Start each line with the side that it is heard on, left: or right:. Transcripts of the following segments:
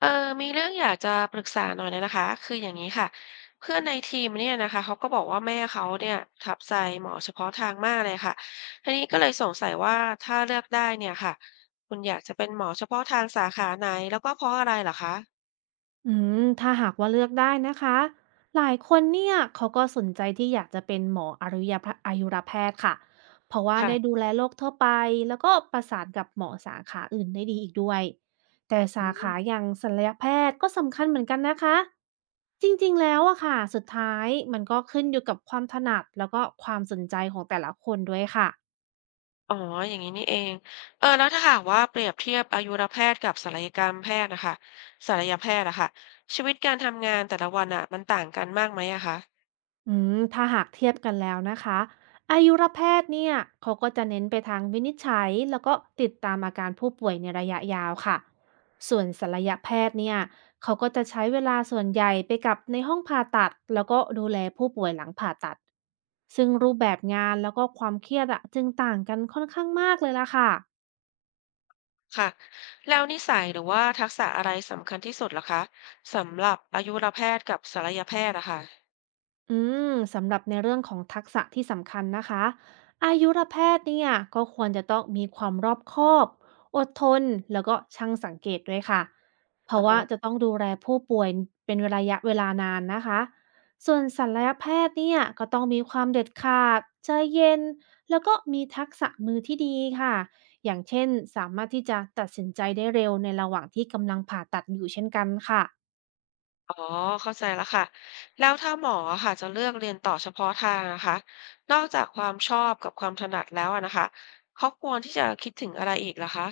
left: เออมีเรื่องอยากจะปรึกษาหน่อยเลยนะคะคืออย่างนี้ค่ะเพื่อนในทีมเนี่ยนะคะเขาก็บอกว่าแม่เขาเนี่ยทับใจหมอเฉพาะทางมากเลยค่ะทีนี้ก็เลยสงสัยว่าถ้าเลือกได้เนี่ยค่ะ คุณอยากจะเป็นหมอเฉพาะทางสาขาไหนแล้วก็เพราะอะไรเหรอคะ
right: อืถ้าหากว่าเลือกได้นะคะหลายคนเนี่ยเขาก็สนใจที่อยากจะเป็นหมออายุรพะอายุรแพทย์ค่ะเพราะว่าได้ดู
left: ค่ะ
right: แลโรคทั่วไปแล้วก็ประสานกับหมอสาขาอื่นได้ดีอีกด้วยแต่
left: อื
right: สา
left: ม
right: ขาอย่างศัลยแพทย์ก็สำคัญเหมือนกันนะคะจริงๆแล้วอะค่ะสุดท้ายมันก็ขึ้นอยู่กับความถนัดแล้วก็ความสนใจของแต่ละคนด้วยค่ะ
left: อ๋ออย่างนี้นี่เองเออแล้วถ้าหากว่าเปรียบเทียบอายุรแพทย์กับศัลยกรรมแพทย์นะคะศัลยแพทย์อะค่ะชีวิตการทำงานแต่ละวันอะมันต่างกันมากไหมอะคะ
right: ถ้าหากเทียบกันแล้วนะคะอายุรแพทย์เนี่ยเขาก็จะเน้นไปทางวินิจฉัยแล้วก็ติดตามอาการผู้ป่วยในระยะยาวค่ะส่วนศัลยแพทย์เนี่ยเขาก็จะใช้เวลาส่วนใหญ่ไปกับในห้องผ่าตัดแล้วก็ดูแลผู้ป่วยหลังผ่าตัดซึ่งรูปแบบงานแล้วก็ความเครียดอะจึงต่างกันค่อนข้างมากเลยล่ะค่ะ
left: ค่ะแล้วนิสัยหรือว่าทักษะอะไรสำคัญที่สุดล่ะคะสำหรับอายุรแพทย์กับศัลยแพทย์อะค่ะ
right: อืสำหรับในเรื่องของทักษะที่สำคัญนะคะอายุรแพทย์เนี่ยก็ควรจะต้องมีความรอบคอบอดทนแล้วก็ช่างสังเกตด้วยค่ะเพ
left: อื
right: ราะ
left: อ
right: ว่า
left: ฮะ
right: จะต้องดูแลผู้ป่วยเป็นระยะเวลานานนะคะส่วนศัลยแพทย์เนี่ยก็ต้องมีความเด็ดขาดใจเย็นแล้วก็มีทักษะมือที่ดีค่ะอย่างเช่นสามารถที่จะตัดสินใจได้เร็วในระหว่างที่กำลังผ่าตัดอยู่เช่นกันค่ะ
left: อ๋อเข้าใจแล้วค่ะแล้วถ้าหมออะค่ะจะเลือกเรียนต่อเฉพาะทางนะคะนอกจากความชอบกับความถนัดแล้วอะนะคะเขาควรที่จะคิดถึงอะไรอีกล่ะคะ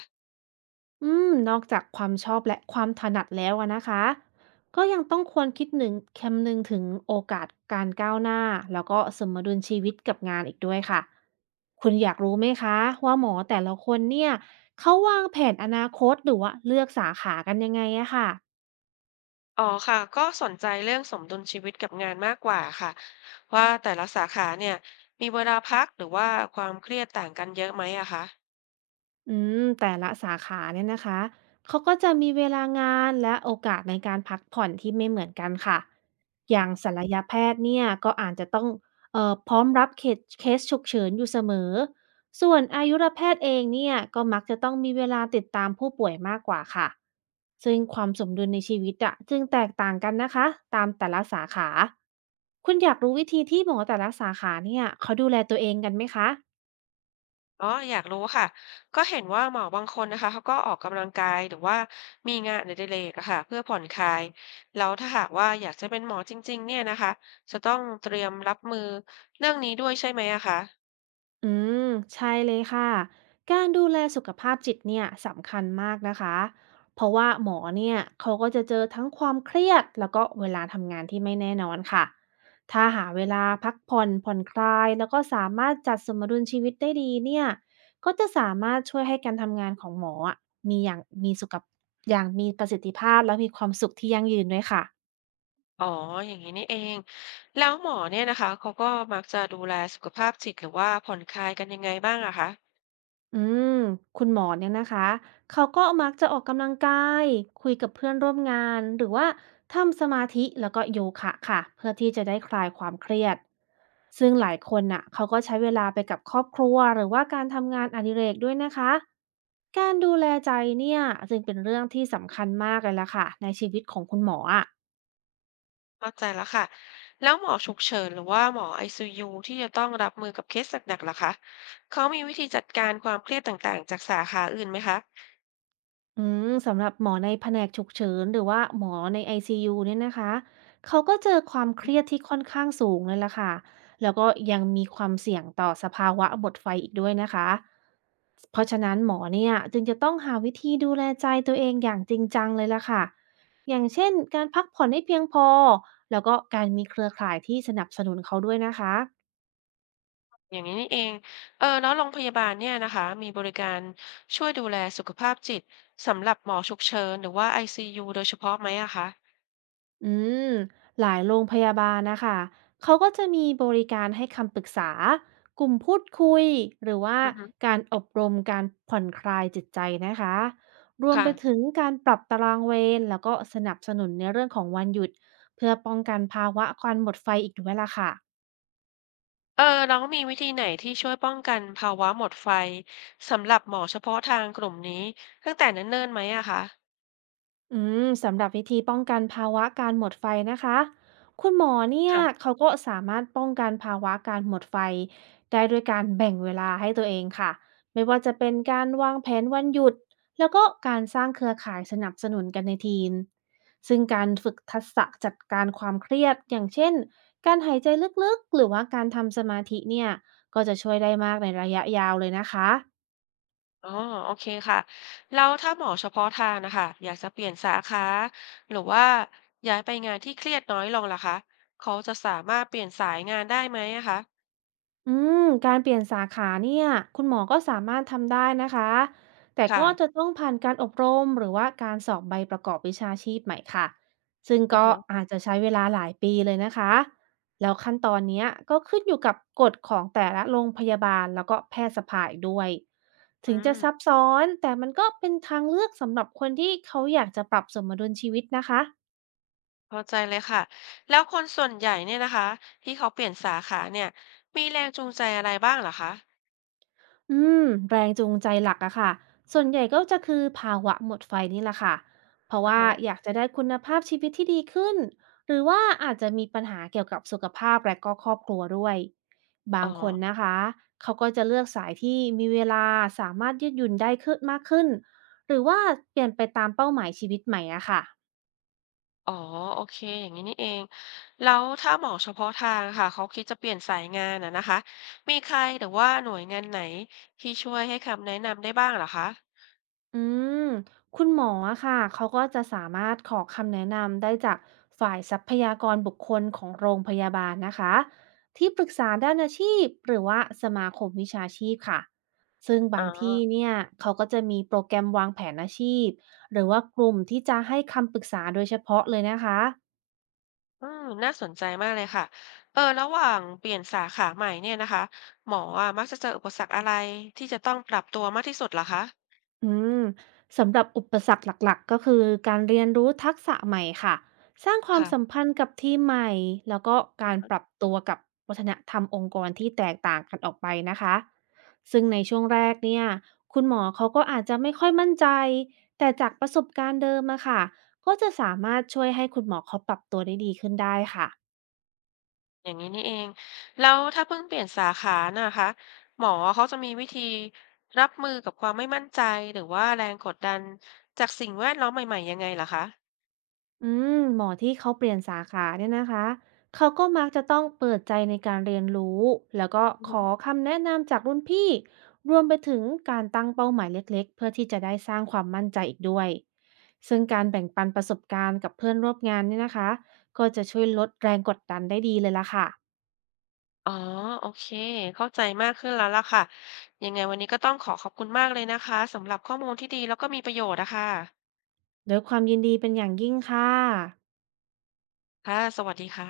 right: นอกจากความชอบและความถนัดแล้วอะนะคะก็ยังต้องควรคิดหนึ่งคำนึงถึงโอกาสการก้าวหน้าแล้วก็สมดุลชีวิตกับงานอีกด้วยค่ะคุณอยากรู้ไหมคะว่าหมอแต่ละคนเนี่ยเขาวางแผนอนาคตหรือว่าเลือกสาขากันยังไงอะค่ะ
left: อ๋อค่ะก็สนใจเรื่องสมดุลชีวิตกับงานมากกว่าค่ะว่าแต่ละสาขาเนี่ยมีเวลาพักหรือว่าความเครียดต่างกันเยอะไหมอะคะ
right: อืแต่ละสาขาเนี่ยนะคะเขาก็จะมีเวลางานและโอกาสในการพักผ่อนที่ไม่เหมือนกันค่ะอย่างศัลยแพทย์เนี่ยก็อาจจะต้องพร้อมรับเคสฉุกเฉินอยู่เสมอส่วนอายุรแพทย์เองเนี่ยก็มักจะต้องมีเวลาติดตามผู้ป่วยมากกว่าค่ะซึ่งความสมดุลในชีวิตอะจึงแตกต่างกันนะคะตามแต่ละสาขา คุณอยากรู้วิธีที่หมอแต่ละสาขาเนี่ยเขาดูแลตัวเองกันไหมคะ
left: อ๋ออยากรู้ค่ะก็เห็นว่าหมอบางคนนะคะเขาก็ออกกำลังกายหรือว่ามีงานอดิเรกอะค่ะเพื่อผ่อนคลายแล้วถ้าหากว่าอยากจะเป็นหมอจริงๆเนี่ยนะคะจะต้องเตรียมรับมือเรื่องนี้ด้วยใช่ไหมอะคะ
right: อืมใช่เลยค่ะการดูแลสุขภาพจิตเนี่ยสำคัญมากนะคะเพราะว่าหมอเนี่ยเขาก็จะเจอทั้งความเครียดแล้วก็เวลาทำงานที่ไม่แน่นอนค่ะถ้าหาเวลาพักผ่อนผ่อนคลายแล้วก็สามารถจัดสมดุลชีวิตได้ดีเนี่ยก็จะสามารถช่วยให้การทำงานของหมออะมีอย่างมีสุขภาพอย่างมีประสิทธิภาพและมีความสุขที่ยั่งยืนด้วยค่ะ
left: อ๋ออย่างนี้นี่เองแล้วหมอเนี่ยนะคะเขาก็มักจะดูแลสุขภาพจิตหรือว่าผ่อนคลายกันยังไงบ้างอะคะ
right: อืมคุณหมอเนี่ยนะคะเขาก็มักจะออกกำลังกายคุยกับเพื่อนร่วมงาน หรือว่าทำสมาธิแล้วก็โยคะค่ะ เพื่อที่จะได้คลายความเครียด ซึ่งหลายคนน่ะเขาก็ใช้เวลาไปกับครอบครัวหรือว่าการทำงานอดิเรกด้วยนะคะ การดูแลใจเนี่ยจึงเป็นเรื่องที่สำคัญมากเลยล่ะค่ะในชีวิตของคุณหมออะ
left: เข้าใจแล้วค่ะแล้วหมอฉุกเฉินหรือว่าหมอไอซยูที่จะต้องรับมือกับเคสหนักๆล่ะคะเขามีวิธีจัดการความเครียดต่างๆจากสาขาอื่นไหมคะ
right: สำหรับหมอในแผนกฉุกเฉินหรือว่าหมอใน ICU เนี่ยนะคะ เขาก็เจอความเครียดที่ค่อนข้างสูงเลยล่ะค่ะ แล้วก็ยังมีความเสี่ยงต่อสภาวะหมดไฟอีกด้วยนะคะ เพราะฉะนั้นหมอเนี่ยจึงจะต้องหาวิธีดูแลใจตัวเองอย่างจริงจังเลยล่ะค่ะ อย่างเช่นการพักผ่อนให้เพียงพอ แล้วก็การมีเครือข่ายที่สนับสนุนเขาด้วยนะคะ
left: อย่างนี้นี่เองเออแล้วโรงพยาบาลเนี่ยนะคะมีบริการช่วยดูแลสุขภาพจิตสำหรับหมอฉุกเฉินหรือว่า i c ูโดยเฉพาะไหมอะคะ
right: อืมหลายโรงพยาบาลนะคะ เขาก็จะมีบริการให้คำปรึกษา กลุ่มพูดคุย หรือว่า
left: อือฮึ
right: การอบรมการผ่อนคลายจิตใจนะคะ รวม
left: ค่ะ
right: ไปถึงการปรับตารางเวรแล้วก็สนับสนุนในเรื่องของวันหยุดเพื่อป้องกันภาวะการหมดไฟอีกด้วยล่ะค่ะ
left: เออแล้วมีวิธีไหนที่ช่วยป้องกันภาวะหมดไฟสำหรับหมอเฉพาะทางกลุ่มนี้ตั้งแต่เนิ่นๆไหมอะคะ
right: สำหรับวิธีป้องกันภาวะการหมดไฟนะคะคุณหมอเนี่ย
left: ค่ะ
right: เขาก็สามารถป้องกันภาวะการหมดไฟได้ด้วยการแบ่งเวลาให้ตัวเองค่ะไม่ว่าจะเป็นการวางแผนวันหยุดแล้วก็การสร้างเครือข่ายสนับสนุนกันในทีมซึ่งการฝึกทักษะจัดการความเครียดอย่างเช่นการหายใจลึกๆหรือว่าการทำสมาธิเนี่ยก็จะช่วยได้มากในระยะยาวเลยนะคะ
left: อ๋อโอเคค่ะแล้วถ้าหมอเฉพาะทางนะคะอยากจะเปลี่ยนสาขาหรือว่าย้ายไปงานที่เครียดน้อยลงล่ะคะเขาจะสามารถเปลี่ยนสายงานได้ไหมอะคะ
right: อืมการเปลี่ยนสาขาเนี่ยคุณหมอก็สามารถทำได้นะคะแต่
left: ค่ะ
right: ก็จะต้องผ่านการอบรมหรือว่าการสอบใบประกอบวิชาชีพใหม่ค่ะซึ่ง
left: อะ
right: ก็
left: ฮะ
right: อาจจะใช้เวลาหลายปีเลยนะคะแล้วขั้นตอนเนี้ยก็ขึ้นอยู่กับกฎของแต่ละโรงพยาบาลแล้วก็แพทย์สภาอีกด้วย
left: อื
right: ถึงจะ
left: ม
right: ซับซ้อนแต่มันก็เป็นทางเลือกสำหรับคนที่เขาอยากจะปรับสมดุลชีวิตนะคะ
left: เข้าใจเลยค่ะแล้วคนส่วนใหญ่เนี่ยนะคะที่เขาเปลี่ยนสาขาเนี่ยมีแรงจูงใจอะไรบ้างเหรอคะ
right: อืมแรงจูงใจหลักอะค่ะส่วนใหญ่ก็จะคือภาวะหมดไฟนี่แหละค่ะ เพราะ
left: อือ
right: ว่า
left: ฮะ
right: อยากจะได้คุณภาพชีวิตที่ดีขึ้น หรือว่าอาจจะมีปัญหาเกี่ยวกับสุขภาพและก็ครอบครัวด้วย บา
left: อ๋อ
right: งคนนะคะเขาก็จะเลือกสายที่มีเวลาสามารถยืดหยุ่นได้ขึ้นมากขึ้น หรือว่าเปลี่ยนไปตามเป้าหมายชีวิตใหม่อะค่ะ
left: อ๋อโอเคอย่างนี้นี่เองแล้วถ้าหมอเฉพาะทางค่ะเขาคิดจะเปลี่ยนสายงานอะนะคะมีใครหรือว่าหน่วยงานไหนที่ช่วยให้คำแนะนำได้บ้างเหรอคะ
right: อืมคุณหมออะค่ะเขาก็จะสามารถขอคำแนะนำได้จากฝ่ายทรัพยากรบุคคลของโรงพยาบาลนะคะที่ปรึกษาด้านอาชีพหรือว่าสมาคมวิชาชีพค่ะซึ่ง
left: อ๋อ
right: บางที่เนี่ยเขาก็จะมีโปรแกรมวางแผนอาชีพหรือว่ากลุ่มที่จะให้คำปรึกษาโดยเฉพาะเลยนะคะ
left: อืมน่าสนใจมากเลยค่ะเออระหว่างเปลี่ยนสาขาใหม่เนี่ยนะคะหมออะมักจะเจออุปสรรคอะไรที่จะต้องปรับตัวมากที่สุดเหรอคะ
right: อืมสำหรับอุปสรรคหลักๆก็คือการเรียนรู้ทักษะใหม่ค่ะสร้างความสัม
left: ค่ะ
right: พันธ์กับทีมใหม่แล้วก็การปรับตัวกับวัฒนธรรมองค์กรที่แตกต่างกันออกไปนะคะซึ่งในช่วงแรกเนี่ยคุณหมอเขาก็อาจจะไม่ค่อยมั่นใจแต่จากประสบการณ์เดิมอะค่ะก็จะสามารถช่วยให้คุณหมอเขาปรับตัวได้ดีขึ้นได้ค่ะ
left: อย่างนี้นี่เอง แล้วถ้าเพิ่งเปลี่ยนสาขาน่ะคะหมอเขาจะมีวิธีรับมือกับความไม่มั่นใจหรือว่าแรงกดดันจากสิ่งแวดล้อมใหม่ๆยังไงล่ะคะ
right: อืมหมอที่เขาเปลี่ยนสาขาเนี่ยนะคะเขาก็มักจะต้องเปิดใจในการเรียนรู้แล้วก็
left: อือ
right: ข
left: ฮึ
right: อคำแนะนำจากรุ่นพี่รวมไปถึงการตั้งเป้าหมายเล็กๆเพื่อที่จะได้สร้างความมั่นใจอีกด้วยซึ่งการแบ่งปันประสบการณ์กับเพื่อนร่วมงานเนี่ยนะคะก็จะช่วยลดแรงกดดันได้ดีเลยล่ะค่ะ
left: อ๋อโอเคเข้าใจมากขึ้นแล้วล่ะค่ะยังไงวันนี้ก็ต้องขอขอบคุณมากเลยนะคะสำหรับข้อมูลที่ดีแล้วก็มีประโยชน์นะคะ
right: ด้วยความยินดีเป็นอย่างยิ่งค่ะ
left: ค่ะสวัสดีค่ะ